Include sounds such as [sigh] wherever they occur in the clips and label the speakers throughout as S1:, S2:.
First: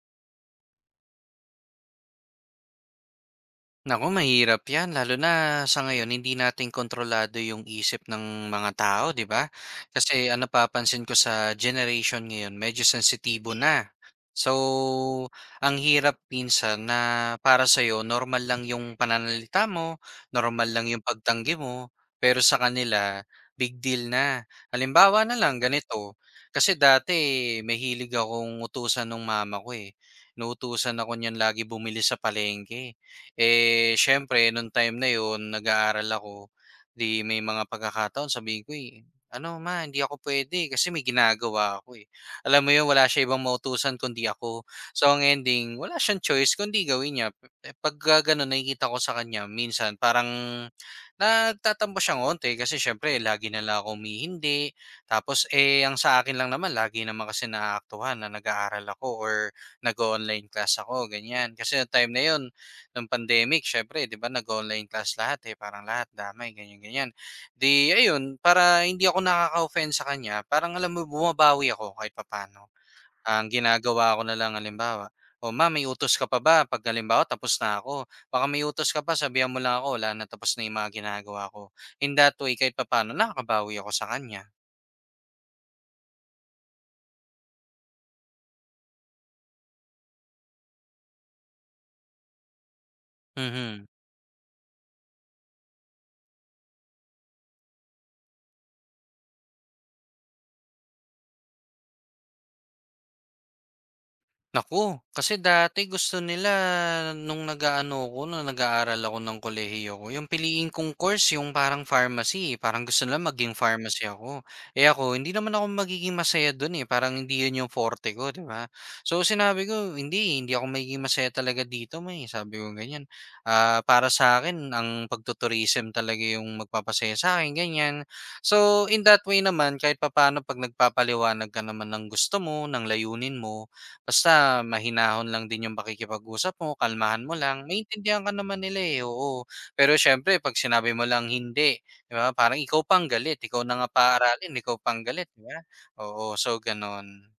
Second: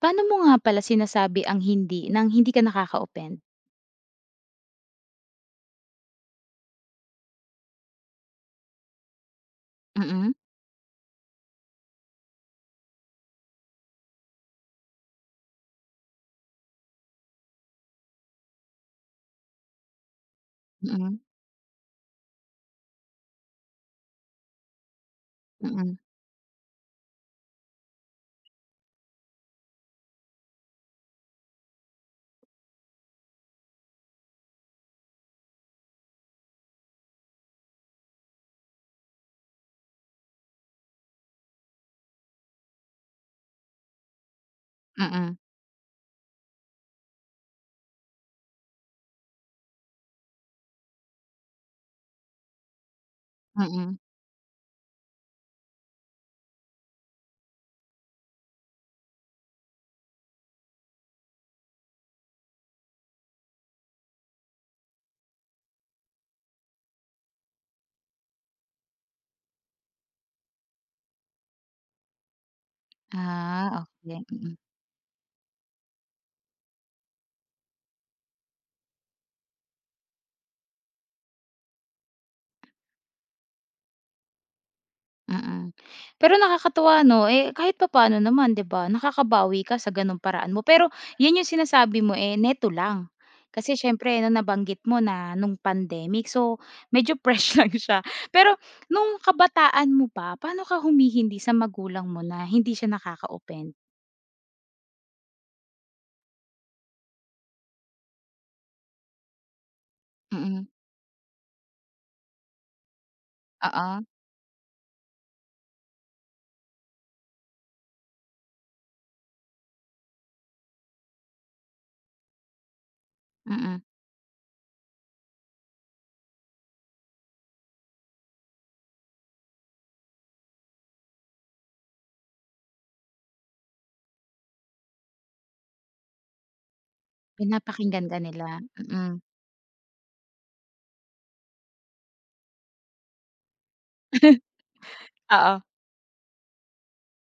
S1: Paano mo nga pala sinasabi ang hindi nang hindi ka nakaka-offend?
S2: Naku, mahirap 'yan lalo na sa ngayon, hindi natin kontrolado yung isip ng mga tao, 'di ba? Kasi
S1: Mm,
S2: ang napapansin ko sa generation ngayon medyo sensitibo na. So ang hirap minsan na para sa'yo normal lang yung pananalita mo, normal lang yung
S1: mm,
S2: pagtanggi mo, pero sa kanila big deal na. Halimbawa na lang
S1: mm,
S2: ganito, kasi dati mahilig akong utusan ng mama ko, eh. Inuutusan ako niyan lagi bumili sa palengke. Eh, siyempre nung time na yun nag-aaral ako, 'di may mga pagkakataon sabihin ko, eh, "Ano ma, hindi ako pwede kasi may ginagawa ako, eh." Alam mo yun, wala siya ibang mautusan kundi ako. So ang
S1: mm,
S2: ending wala siyang choice kundi gawin niya. Eh, pagka gano'n nakikita ko sa kanya minsan parang nagtatampo siyang onte kasi siyempre lagi na lang ako
S1: mm.
S2: humihindi. Tapos, eh, ang sa akin lang naman lagi naman kasi naaktuhan na nag-aaral ako or nag online class ako, ganyan. Kasi nung time na yon. Nung pandemic syempre, 'di ba nag-online class lahat, eh, parang lahat damay ganyan, ganyan. 'Di ayun, para hindi ako nakaka-offend sa kanya parang alam mo bumabawi ako kahit papaano. Ang
S1: Ah,
S2: ginagawa ko
S1: okey,
S2: na
S1: mm,
S2: lang halimbawa, "O ma'am may utos ka pa ba 'pag halimbawa tapos na ako? Baka may utos ka pa, sabihan mo lang ako wala na, tapos na yung mga ginagawa ko." In that way kahit papaano nakakabawi ako sa kanya.
S1: mm. Pero nakakatuwa 'no, eh, kahit papaano naman 'di ba, nakakabawi ka sa gano'ng paraan mo. Pero 'yan yung sinasabi mo, eh, neto lang. Kasi
S2: Mhm.
S1: siyempre nung nabanggit mo na nung pandemic, so medyo [laughs] fresh lang siya. Pero nung kabataan mo pa, paano ka humihindi sa magulang mo na hindi siya nakaka-offend?
S2: Naku, kasi dati gusto nila nung nag-aano ako, nung nag-aaral ako ng kolehiyo ko, yung
S1: Mm,
S2: piliin kong course, yung parang pharmacy, parang gusto nila maging
S1: oo,
S2: pharmacy ako. Eh, ako hindi naman ako magiging masaya dun, eh, parang hindi yun yung forte ko, 'di ba? So sinabi ko, "Hindi, hindi ako magiging masaya talaga dito, May." Sabi ko ganyan.
S1: mm.
S2: "Ah, para sa akin ang pagtu talaga yung magpapasaya sa akin ganyan. So in that way naman kahit papaano 'pag nagpapaliwanag ka naman ng gusto mo, ng layunin mo, basta mahinahon lang din yung pakikipag-usap mo, kalmahan mo lang,
S1: Pinapakinggan ka
S2: maintindihan ka
S1: nila,
S2: naman nila, eh,
S1: mm.
S2: oo. Pero siyempre 'pag sinabi mo lang hindi, 'di ba, parang ikaw pang galit, ikaw na nga
S1: [laughs]
S2: paaralin, ikaw pang galit, 'di
S1: Oo.
S2: ba? Oo, so gano'n.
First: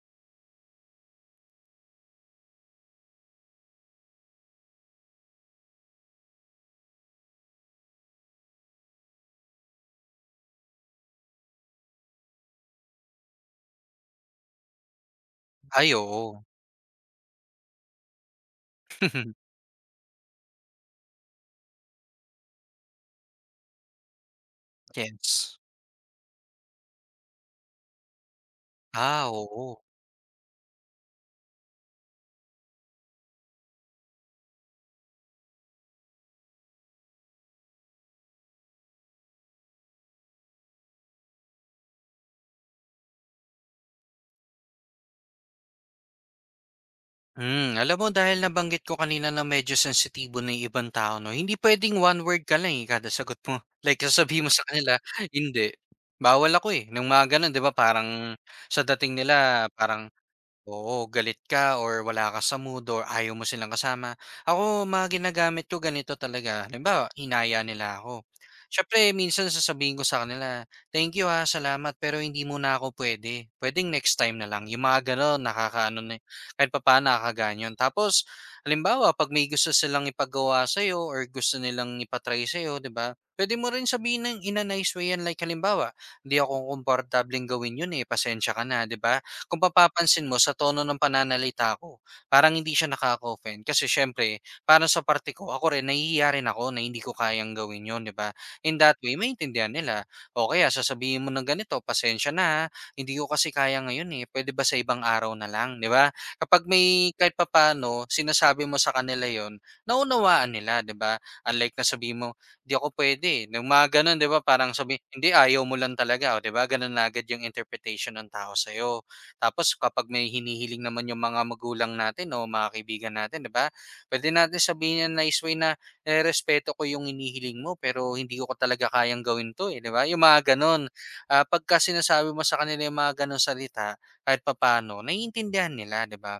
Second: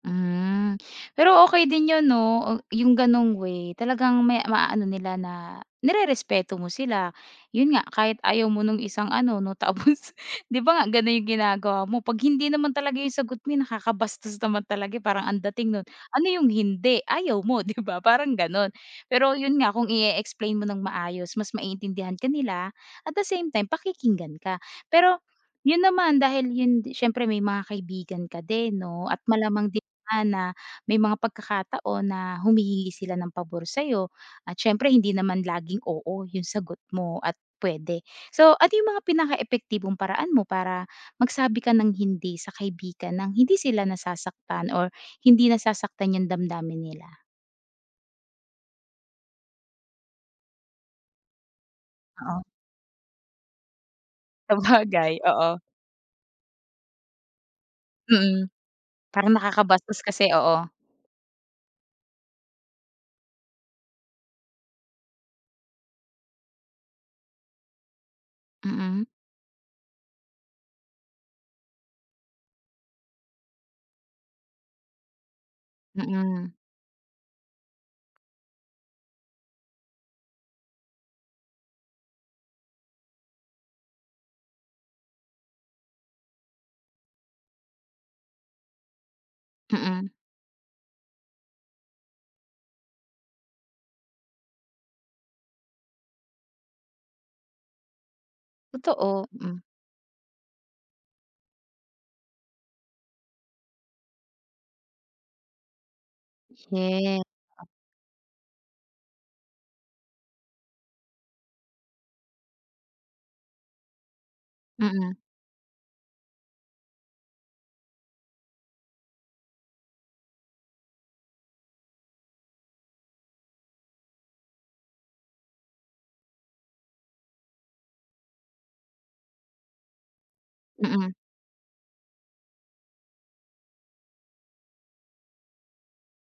S1: Hmm, pero okay din 'yun 'no, yung gano'ng way talagang may maaano nila na nirerespeto mo sila. 'Yun nga kahit ayaw mo nung isang ano 'no, tapos [laughs] 'di ba nga gano'n yung ginagawa mo, 'pag hindi naman talaga yung sagot mo, eh, nakakabastos naman talaga, eh, parang ang dating nun,
S2: Ay,
S1: ano
S2: oo.
S1: yung hindi, ayaw mo [laughs] 'di ba, parang gano'n. Pero
S2: [laughs]
S1: 'yun nga kung i explain mo ng maayos mas maiintindihan ka nila, at the same time pakikinggan ka. Pero
S2: Yes.
S1: 'yun naman dahil 'yun siyempre may mga kaibigan ka din 'no, at
S2: Ah,
S1: malamang
S2: oo.
S1: ah, na may mga pagkakataon na humihingi sila ng pabor sa'yo at siyempre hindi naman laging oo yung sagot mo at pwede. So, ano yung mga epektibong paraan mo para magsabi ka ng hindi sa kaibigan nang hindi sila nasasaktan or hindi nasasaktan yung damdamin nila?
S2: Hmm, alam mo dahil nabanggit ko kanina na medyo sensitibo na yung ibang tao 'no, hindi puwedeng one word
S1: Oo,
S2: ka lang, eh, kada sagot mo. [laughs] Like sasabihin mo sa kanila,
S1: sabagay, oo.
S2: "Hindi, bawal ako, eh," nung mga gano'n, 'di ba, parang
S1: Mm,
S2: sa dating
S1: parang
S2: nila
S1: nakakabastos
S2: parang
S1: kasi, oo.
S2: oo, galit ka or wala ka sa mood or ayaw mo silang kasama. Ako, mga ginagamit ko ganito talaga. Halimbawa, hinaya nila ako.
S1: Mm,
S2: Siyempre, minsan sasabihin ko sa kanila, "Thank you ha, salamat, pero hindi muna ako pwede. Pwedeng next time na lang." Yung mga gano'n, nakakaano na,
S1: mm,
S2: kahit pa paano nakakaganyan. Tapos, halimbawa, pag may gusto silang ipagawa sa'yo or gusto nilang ipatry sa'yo, di ba? Pwede mo rin sabihin ng in a nice way yan. Like, halimbawa, "Hindi ako komportableng gawin yun eh, pasensya ka na," di ba? Kung
S1: mm,
S2: papapansin mo sa tono ng pananalita ko, parang hindi siya nakaka-offend kasi siyempre parang sa parte ko, ako rin nahihiya rin ako na hindi ko kayang gawin 'yun, 'di ba? In that way
S1: totoo, mm.
S2: maintindihan nila, o kaya sasabihin mo ng ganito, "Pasensya na, hindi ko kasi kaya ngayon, eh, pwede ba sa ibang araw na lang?" 'Di ba? Kapag may
S1: Yes,
S2: kahit papano, sinasabi mo sa kanila yon, naunawaan nila, 'di ba? Unlike na sabi mo, "Di ako pwede." Yung mga gano'n, 'di ba? Parang sabi,
S1: mm,
S2: "Hindi, ayaw mo lang talaga," o 'di ba? Gano'n na agad yung interpretation ng tao sa'yo. Tapos kapag may hinihiling naman yung mga magulang natin o mga kaibigan natin, 'di ba? Puwede natin sabihin ng nice way na, "Eh, respeto ko yung hinihiling mo pero hindi ko talaga kayang gawin 'to, eh." 'Di ba, yung mga gano'n.
S1: mm,
S2: Ah, pagka sinasabi mo sa kanila yung mga gano'ng salita kahit papaano naiintindihan nila, 'di ba?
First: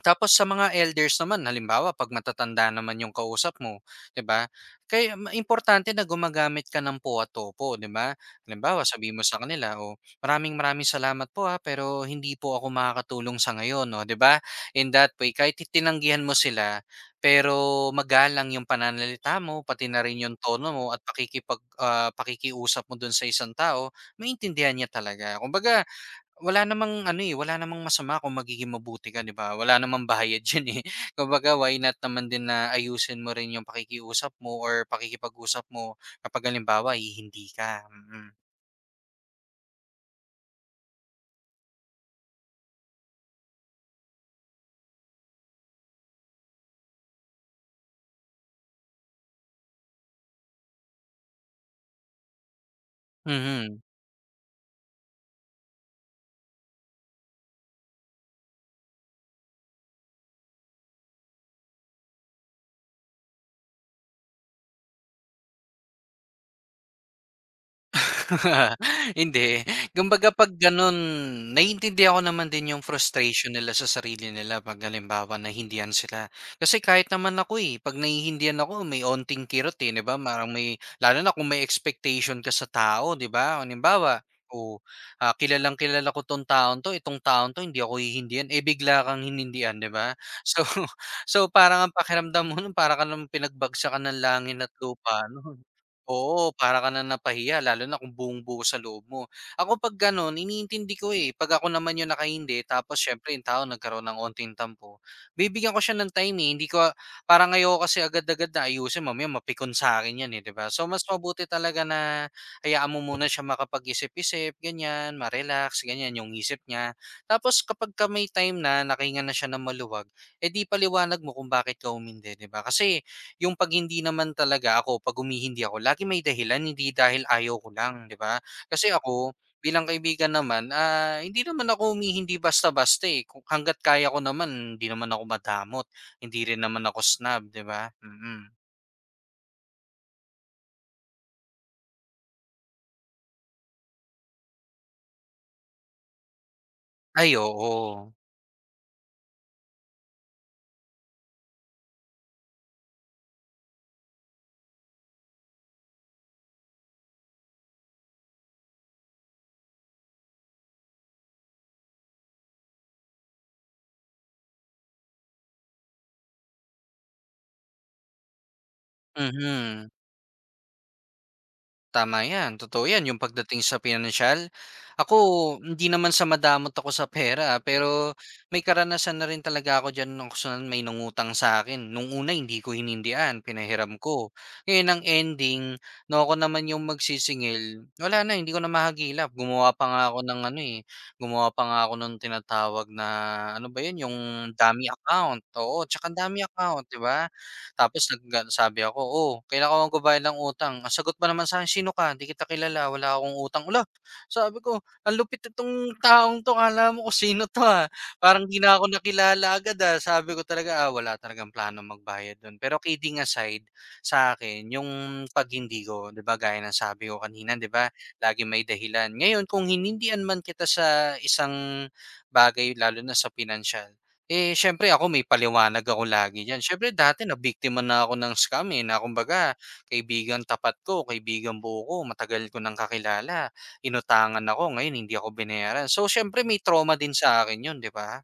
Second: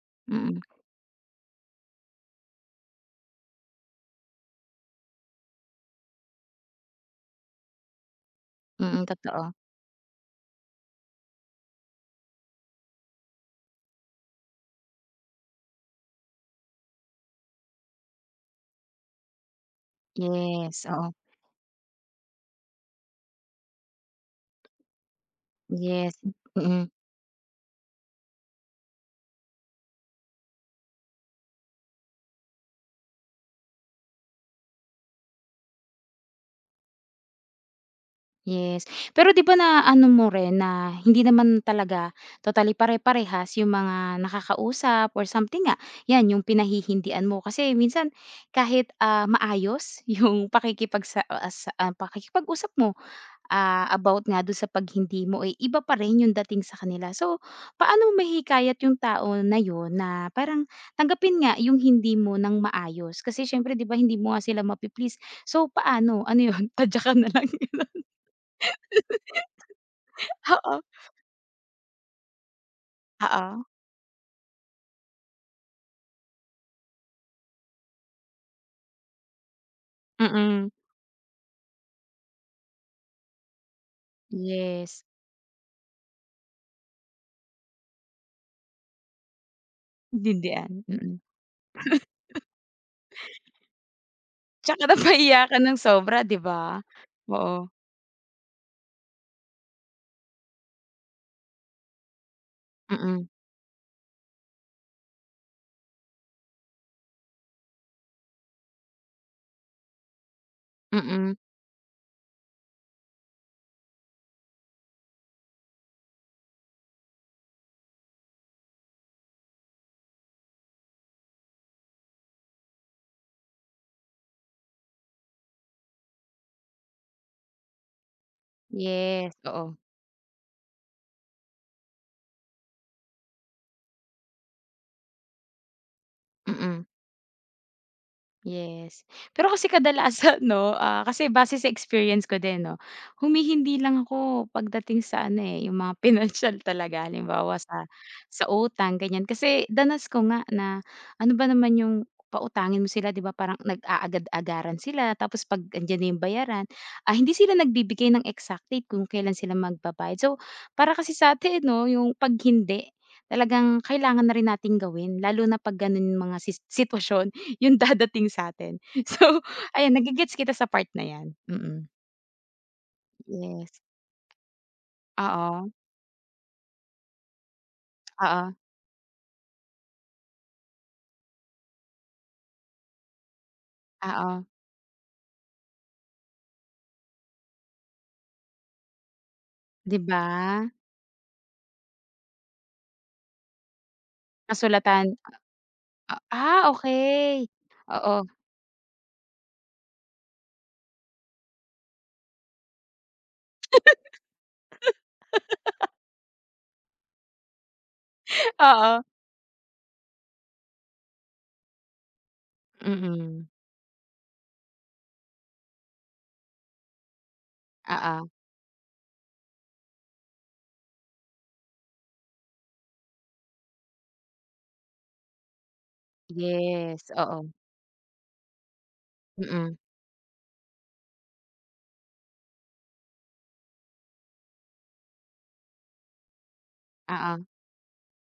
S2: Tapos sa
S1: mm,
S2: mga elders naman, halimbawa 'pag matatanda naman yung kausap mo, 'di ba? Kaya ma importante na gumagamit ka ng po at opo, 'di ba? Halimbawa
S1: mm,
S2: sabi mo sa
S1: totoo.
S2: kanila, "Oh, maraming maraming salamat po, ah, pero hindi po ako makakatulong sa ngayon." Oh, 'di ba? In that way kahit tinanggihan mo sila, pero magalang yung pananalita mo, pati na rin yung tono mo
S1: Yes,
S2: at
S1: oo.
S2: pakikiusap mo dun sa isang tao, maintindihan niya talaga. Kumbaga
S1: Yes,
S2: wala
S1: mm,
S2: namang ano, eh, wala namang masama kung magiging mabuti ka, 'di ba? Wala namang bayad [laughs] diyan, eh. Kumbaga, why not naman din na ayusin mo rin yung pakikiusap mo or pakikipag-usap mo kapag halimbawa eh, hindi ka.
S1: yes. Pero 'di ba naano mo rin na hindi naman talaga totally pare-parehas yung mga nakakausap or something nga, 'yan yung pinahihindian mo kasi minsan kahit, ah, maayos [laughs] yung pakikipagsa ah, sa ah, pakikipag-usap mo
S2: Mhm.
S1: ah, about nga dun sa 'pag hindi mo, eh, iba pa rin yung dating sa kanila. So, paano mo mahihikayat yung tao na yun na parang tanggapin nga yung hindi mo nang maayos? Kasi siyempre 'di ba hindi mo nga sila mapi So, paano? Ano yun, [laughs] tadyakan na lang? [laughs]
S2: [laughs] Hindi, kumbaga 'pag
S1: Oo,
S2: gano'n, naiintindihan ko naman din yung frustration
S1: oo.
S2: nila sa sarili nila 'pag halimbawa nahindihan sila. Kasi kahit naman ako, eh, 'pag nahihindihan ako may onting kirot, eh, 'di ba? Parang
S1: Mm.
S2: may, lalo na kung may expectation ka sa tao, 'di ba? Halimbawa, oh,
S1: Yes,
S2: ah, kilalang-kilala ko 'tong taong 'to, itong taong 'to hindi ako hihindihan, eh, bigla kang hinindihan, 'di ba? So
S1: intindihan,
S2: [laughs]
S1: mm.
S2: so parang ang pakiramdam mo nun para ka namang pinagbagsakan ng langit at
S1: Tsaka
S2: lupa nun.
S1: napaiyakan ng sobra 'di
S2: Oo,
S1: ba?
S2: para ka na
S1: Oo,
S2: napahiya lalo na kung buong-buo sa loob mo. Ako 'pag gano'n iniintindi ko, eh, 'pag ako naman yung nakahindi tapos
S1: mm,
S2: siyempre yung tao nagkaroon ng onting tampo, bibigyan ko siya ng time, eh, hindi ko, parang ayoko kasi agad-agad na ayusin, mamaya mapikon sa'kin 'yan, eh, 'di ba? So mas
S1: mm.
S2: mabuti talaga na hayaan mo muna siya makapag-isip-isip ganyan, ma-relax ganyan yung isip niya. Tapos kapagka may time na, nakahinga na siya ng maluwag, eh, di paliwanag mo kung bakit ka umindi, 'di ba? Kasi yung 'pag hindi naman talaga ako 'pag humihindi ako lagi may dahilan, hindi dahil ayaw ko lang, 'di ba? Kasi ako
S1: Yes, oo,
S2: bilang kaibigan naman, ah, hindi naman ako humihindi basta-basta, eh, kung hangga't kaya ko naman hindi naman ako madamot, hindi rin naman
S1: mm.
S2: ako snob, 'di ba? Mm.
S1: Yes. Pero kasi kadalasan [laughs] 'no, ah, kasi base sa experience ko din 'no, humihindi lang ako pagdating sa ano, eh, yung mga [laughs] pinansiyal talaga.
S2: Ay
S1: Halimbawa sa
S2: oo,
S1: sa utang ganyan. Kasi danas ko nga na ano ba naman yung pautangin mo sila 'di ba parang nag-aagad-agaran sila tapos 'pag andiyan na yung bayaran, ah, hindi sila nagbibigay ng exact date kung kailan sila magbabayad. So, para kasi sa'tin 'no, yung 'pag hindi, talagang kailangan na rin nating gawin lalo na 'pag gano'n mga sis sitwasyon. 'Yung dadating sa'tin. [laughs] So,
S2: mhm.
S1: ayan nagigets kita sa part na 'yan, mm.
S2: Tama 'yan, totoo 'yan, yung pagdating
S1: Yes,
S2: sa pinansyal. Ako
S1: oo,
S2: hindi naman sa madamot ako sa pera, ah, pero
S1: oo,
S2: may karanasan na rin talaga ako diyan nung sa may nangutang sa akin. Nung una hindi ko hinindian, pinahiram ko.
S1: oo,
S2: Ngayon ang ending, na ako naman yung magsisingil, wala, na hindi ko na mahagilap. Gumawa pa
S1: 'di
S2: nga ako
S1: ba?
S2: ng ano, eh, gumawa pa nga ako nung tinatawag na ano ba 'yun, yung dummy
S1: Kasulatan
S2: account, oo, 'tsaka
S1: a
S2: dummy
S1: ah,
S2: account, 'di ba?
S1: okay.
S2: Tapos
S1: Oo,
S2: nag ano, sabi ako, "Oh, kailangan ko magbabayad ng utang." Ang sagot pa naman sa'kin, "Sino ka? 'Di kita kilala, wala akong utang." Hala, sabi ko, "Ang lupit nitong taong 'to, akala mo kung sino 'to, ah." Parang
S1: [laughs]
S2: 'di na ako
S1: oo,
S2: nakilala agad, ah. Sabi ko talaga, "Ah, wala talagang plano magbayad dun." Pero kidding
S1: mm,
S2: aside, sa akin, yung 'pag hindi ko 'di ba, gaya ng sabi ko kanina, 'di ba,
S1: oo.
S2: lagi may dahilan. Ngayon kung hinindihan man kita sa isang bagay lalo na sa pinansiyal, eh, siyempre ako may paliwanag ako lagi diyan. Siyempre
S1: Yes,
S2: dati na
S1: oo,
S2: biktima na ako ng scam, eh, na kumbaga
S1: mm,
S2: kaibigang tapat ko, kaibigang buo ko, matagal ko nang kakilala, inutangan ako, ngayon hindi ako binayaran. So siyempre may trauma din sa
S1: oo.
S2: akin 'yun, 'di ba?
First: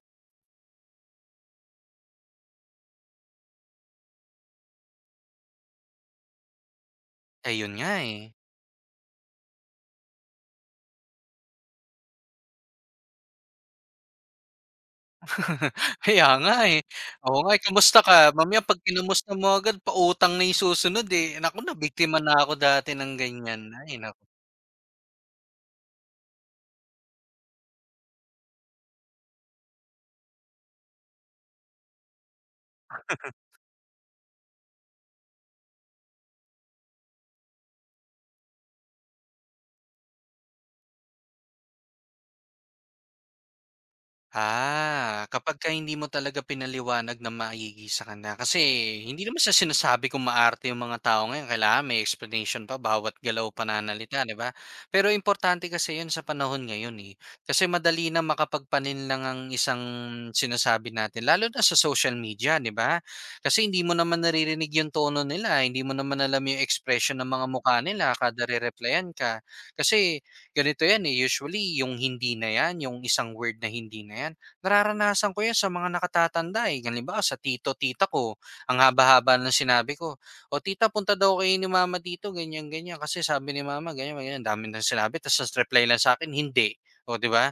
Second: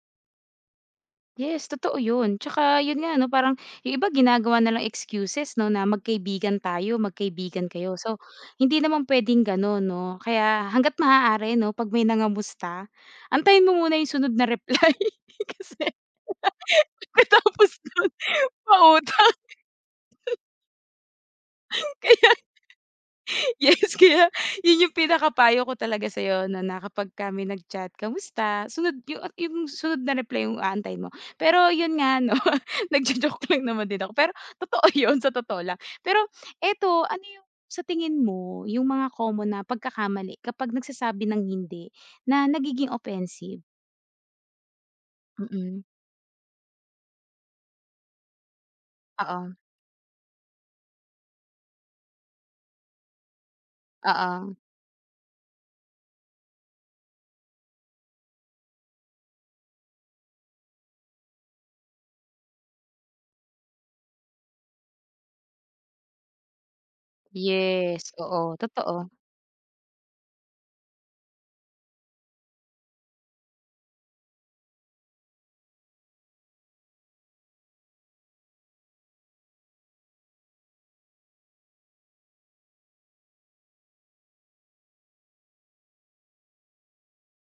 S1: Yes, totoo 'yun. Tsaka 'yun nga 'no, parang yung iba ginagawa na lang excuses 'no, na magkaibigan tayo,
S2: Eh,
S1: magkaibigan
S2: 'yun nga,
S1: kayo. So,
S2: eh.
S1: hindi naman puwedeng gano'n 'no. Kaya hangga't maaari 'no, 'pag may nangamusta, antayin mo muna yung sunod na reply [laughs]
S2: [laughs]
S1: kasi
S2: Kaya nga, eh.
S1: [laughs]
S2: Oo nga, eh,
S1: pagkatapos
S2: kamusta
S1: nun,
S2: ka? Mamaya 'pag kinamusta
S1: pautang
S2: mo agad pautang na 'yung susunod, eh. Naku, na,
S1: [laughs]
S2: biktima
S1: kaya.
S2: na ako dati ng ganyan.
S1: Yes,
S2: Ay, naku.
S1: kaya yun yung pinakapayo ko talaga sa'yo na na kapag kami nag-chat, "Kamusta?" Sunod yung at yung sunod na reply yung aantayin mo. Pero yun nga 'no, [laughs] nagjo-joke lang naman din ako, pero totoo [laughs] yun, sa totoo lang. Pero eto, ano yung sa tingin mo yung mga common na pagkakamali kapag nagsasabi ng hindi na nagiging offensive?
S2: Ah, kapagka
S1: Mm.
S2: hindi mo talaga pinaliwanag na maigi sa kanya kasi hindi naman sa
S1: Oo,
S2: sinasabi kung maarte yung mga tao ngayon kailangan may explanation pa bawat galaw, pananalita, 'di ba?
S1: oo.
S2: Pero importante kasi 'yun sa panahon ngayon, eh, kasi madali na makapagpanin lang ang isang sinasabi natin lalo na sa social media, 'di ba? Kasi hindi mo naman naririnig yung tono nila, hindi mo naman alam yung expression ng mga mukha
S1: Yes,
S2: nila kada
S1: oo, totoo.
S2: re-replyan ka. Kasi ganito 'yan, eh, usually yung hindi na 'yan, yung isang word na hindi na 'yan, nararanasan ko 'yan sa mga nakatatanda, eh. Halimbawa sa tito, tita ko, ang haba-haba ng sinabi ko, "O tita, punta daw kayo ni mama dito, ganyan, ganyan, kasi sabi ni mama ganyan, ganyan." Ang dami ng sinabi tapos ang reply lang sa akin, "Hindi." O 'di ba?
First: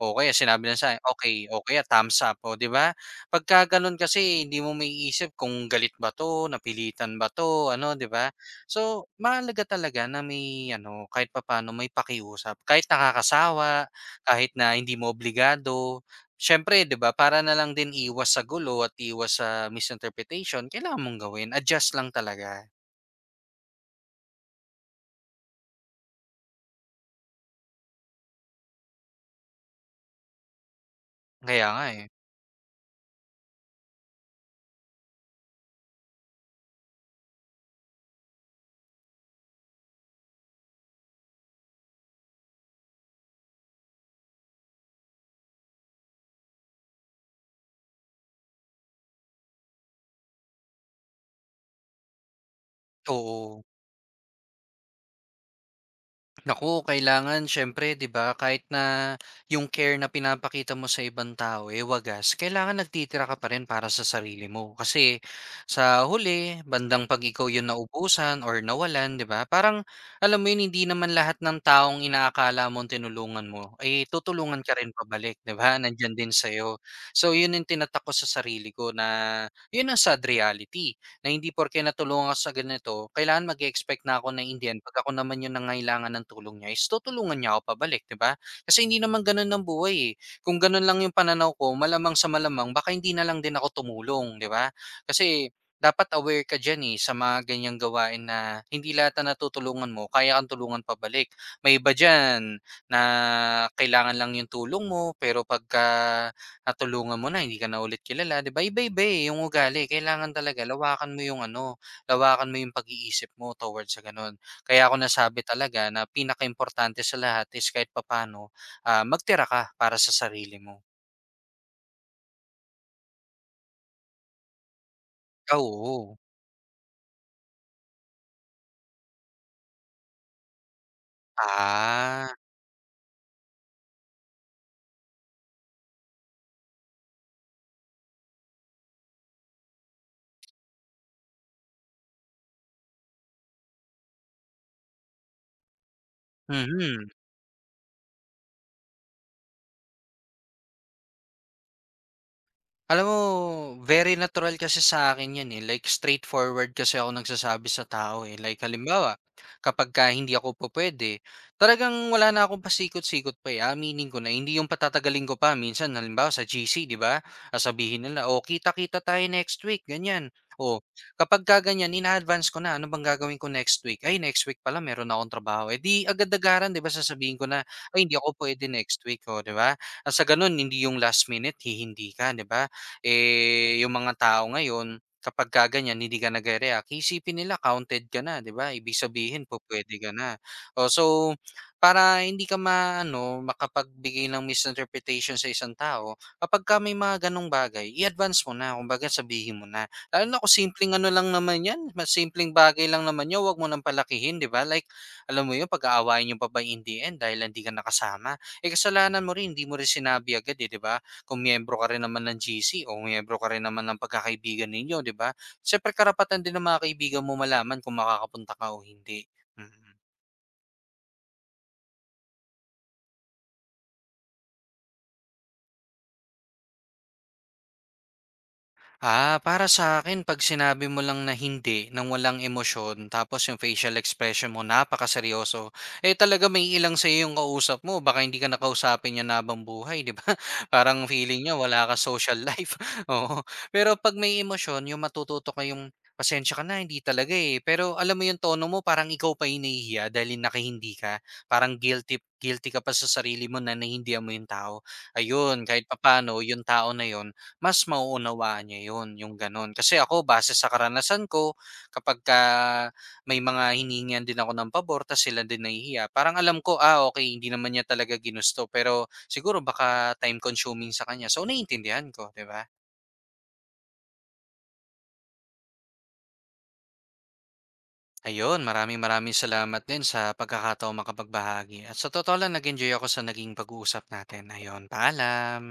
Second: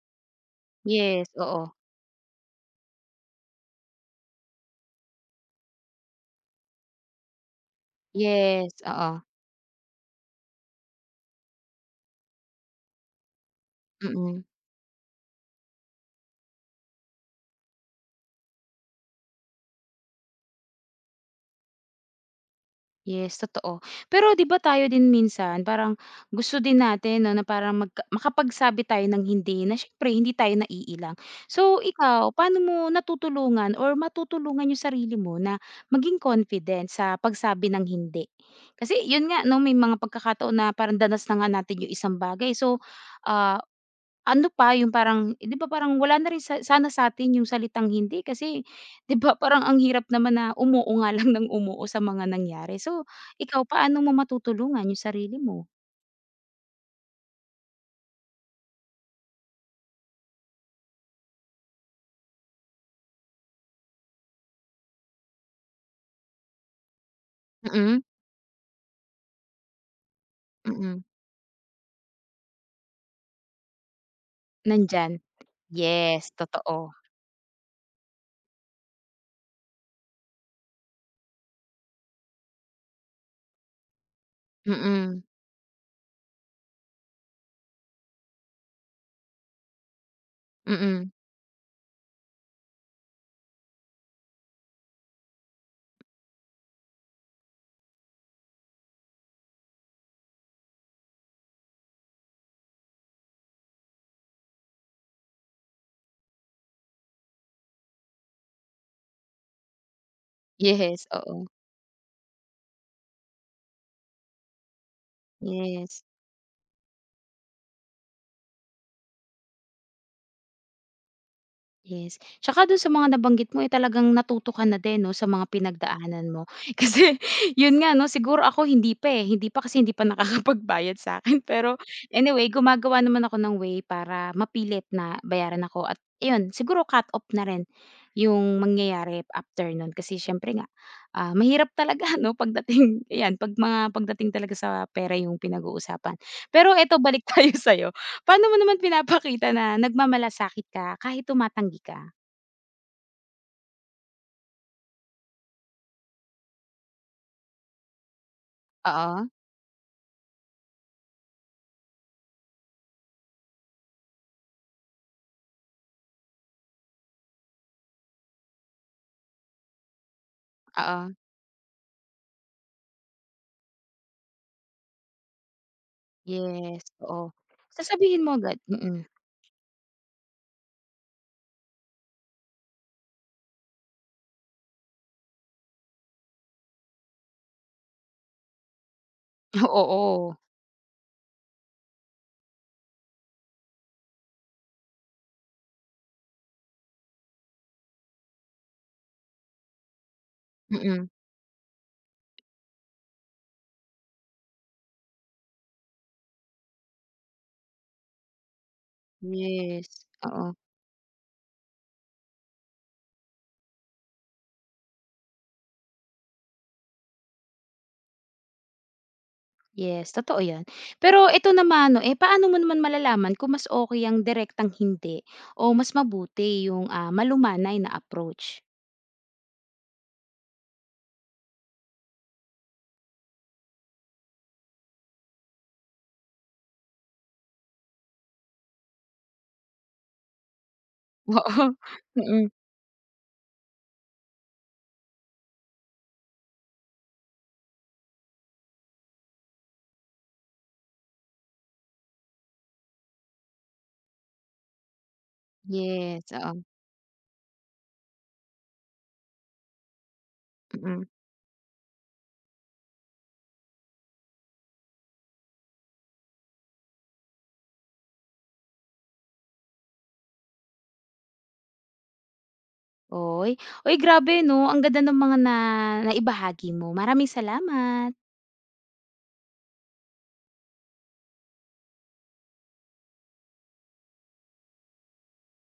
S2: O kaya sinabi lang sa'kin,
S1: Yes,
S2: "Okay." O
S1: oo.
S2: kaya thumbs up, oh, 'di ba? Pagka gano'n kasi hindi mo maiisip kung galit ba 'to, napilitan ba 'to, ano, 'di ba?
S1: Yes,
S2: So
S1: oo.
S2: mahalaga talaga na may ano, kahit papaano may pakiusap, kahit nakakasawa,
S1: Mm.
S2: kahit na hindi mo obligado. Siyempre, 'di ba, para na lang din iwas sa gulo at iwas sa misinterpretation, kailangan mong gawin, adjust lang talaga.
S1: Yes, totoo. Pero 'di ba tayo din minsan parang gusto din natin 'no, na parang magka makapagsabi tayo ng hindi na siyempre hindi tayo naiilang.
S2: Kaya
S1: So
S2: nga eh,
S1: ikaw, paano mo natutulungan or matutulungan yung sarili mo na maging confident sa pagsabi ng hindi? Kasi yun nga 'no, may mga pagkakataon na parang danas na nga natin yung isang bagay. So, ah, ano pa yung parang eh, 'di ba parang wala na rin sa sana sa'tin yung salitang hindi kasi 'di ba parang ang hirap naman na umuo nga lang ng umuo sa mga nangyari. So, ikaw
S2: oo.
S1: paano mo matutulungan yung sarili mo?
S2: Naku, kailangan siyempre 'di ba, kahit na yung care na pinapakita mo sa ibang tao, eh, wagas, kailangan nagtitira ka pa rin para sa sarili mo. Kasi sa huli, bandang 'pag ikaw yung
S1: Mm,
S2: naubusan or nawalan, 'di ba, parang alam mo yun, hindi
S1: mm.
S2: naman lahat ng taong inaakala mong tinulungan mo, eh, tutulungan ka rin
S1: Nandiyan.
S2: pabalik, 'di ba, nandiyan
S1: Yes,
S2: din sa'yo.
S1: totoo.
S2: So yun yung tinatak ko sa sarili ko na yun ang sad reality na hindi porke natulungan ka sa ganito, kailangan mag expect na ako na Indian the end 'pag ako
S1: Mm,
S2: naman yung nangangailangan ng tulong niya is tutulungan niya ako pabalik, 'di ba? Kasi hindi naman gano'n ng buhay, eh. Kung gano'n lang
S1: mm.
S2: yung pananaw ko, malamang sa malamang baka hindi na lang din ako tumulong, 'di ba? Kasi dapat aware ka diyan, eh, sa mga ganyang gawain na hindi lahat na natutulungan mo kaya kang tulungan pabalik. May iba diyan na kailangan lang yung tulong mo pero pagka natulungan mo na, hindi ka na ulit kilala, 'di ba? Iba-iba, eh, yung ugali, kailangan talaga
S1: Yes,
S2: lawakan mo yung
S1: oo.
S2: ano, lawakan mo yung pag-iisip mo towards sa gano'n. Kaya ako nasabi talaga
S1: Yes.
S2: na pinakaimportante sa lahat is kahit papaano, magtira ka para sa sarili mo.
S1: Yes, tsaka dun sa mga nabanggit mo, eh, talagang natuto ka na din 'no, sa mga
S2: Ah, oo.
S1: pinagdaanan mo. [laughs] Kasi yun nga 'no, siguro ako hindi pa, eh, hindi pa kasi hindi pa nakakapagbayad sa akin. [laughs] Pero
S2: Ah,
S1: anyway, gumagawa naman ako ng way para mapilit na bayaran ako at iyon, siguro cut off na rin yung mangyayari after nun. Kasi siyempre nga, ah, mahirap talaga [laughs] 'no, pagdating ayan, 'pag pagdating talaga sa pera yung pinag-uusapan. Pero eto,
S2: mhm.
S1: balik tayo [laughs] sa'yo. Paano mo naman pinapakita na nagmamalasakit ka kahit tumatanggi ka?
S2: Alam mo, very natural kasi sa akin 'yan, eh, like straightforward kasi ako nagsasabi sa tao, eh. Like halimbawa,
S1: Oo,
S2: kapagka hindi ako po pupuwede, talagang wala na akong pasikot-sikot pa, eh, aaminin ko na. Hindi yung patatagalin ko pa. Minsan halimbawa sa GC, 'di ba, sasabihin nila, "O kita-kita tayo next week," ganyan. Oh,
S1: oo.
S2: kapagka ganyan ina-advance ko na, "Ano bang gagawin ko next week? Ay, next week pala meron akong trabaho." Eh, 'di agad-agaran, 'di
S1: Yes,
S2: ba,
S1: oo.
S2: sasabihin ko na, "Ay, hindi
S1: Sasabihin mo
S2: ako
S1: agad,
S2: puwede next
S1: mm.
S2: week," oh, 'di ba? At sa gano'n, hindi yung last minute hihindi ka, 'di ba? Eh, yung mga tao ngayon kapagka ganyan hindi ka nagre-react, iisipin nila counted ka na, 'di ba? Ibig sabihin
S1: [laughs]
S2: pupuwede ka
S1: Oo,
S2: na. Oh, so para hindi ka maano makapagbigay ng misinterpretation sa isang tao, kapagka may mga gano'ng bagay i-advance mo na, kumbaga sabihin mo na. Lalo na kung simpleng ano
S1: mm.
S2: lang naman 'yan, mas simpleng bagay lang naman yun. Wag mo ng palakihin, 'di ba? Like alam mo 'yun, pag-aawayan niyo pa ba in the end dahil hindi ka nakasama, eh, kasalanan mo rin hindi mo rin
S1: Yes,
S2: sinabi
S1: oo.
S2: agad, eh, 'di ba? Kung miyembro ka rin naman ng GC o miyembro ka rin naman ng pagkakaibigan ninyo, 'di ba? Siyempre karapatan din ng mga kaibigan mo malaman kung makakapunta ka o hindi. Mm.
S1: Yes, totoo 'yan. Pero ito naman 'no, eh, paano mo naman malalaman kung mas okey ang direktang hindi o mas mabuti yung, ah, malumanay na approach?
S2: Ah, para sa akin 'pag sinabi mo lang na hindi ng walang emosyon tapos yung facial expression mo napakaseryoso, eh, talaga maiilang sa'yo yung kausap mo, baka hindi ka na niya niyan habang buhay, 'di ba? [laughs] Parang feeling niya
S1: [laughs] Oo,
S2: wala kang social
S1: mm.
S2: life. [laughs] Oo. Pero 'pag may emosyon yung matututo kayong, "Pasensya ka na, hindi talaga, eh." Pero alam mo yung tono mo parang ikaw pa yung nahihiya dahil nakahindi ka, parang guilty guilty ka pa sa sarili mo na nahindihan mo yung tao. Ayun, kahit
S1: Yes,
S2: papaano
S1: oo,
S2: yung tao na yun mas mauunawaan niya 'yun, yung gano'n. Kasi ako base sa
S1: mm.
S2: karanasan ko, kapagka may mga hinihingian din ako ng pabor tas sila din nahihiya, parang alam ko, ah, okay, hindi naman niya talaga ginusto pero siguro baka time consuming sa kanya, so naiintindihan ko, 'di ba?
S1: Oy, uy grabe 'no, ang ganda ng mga naibahagi mo. Maraming salamat.
S2: Ayun, maraming-maraming salamat din sa pagkakataong makapagbahagi at sa totoo lang nag-enjoy ako sa naging pag-uusap natin. Ayun, paalam.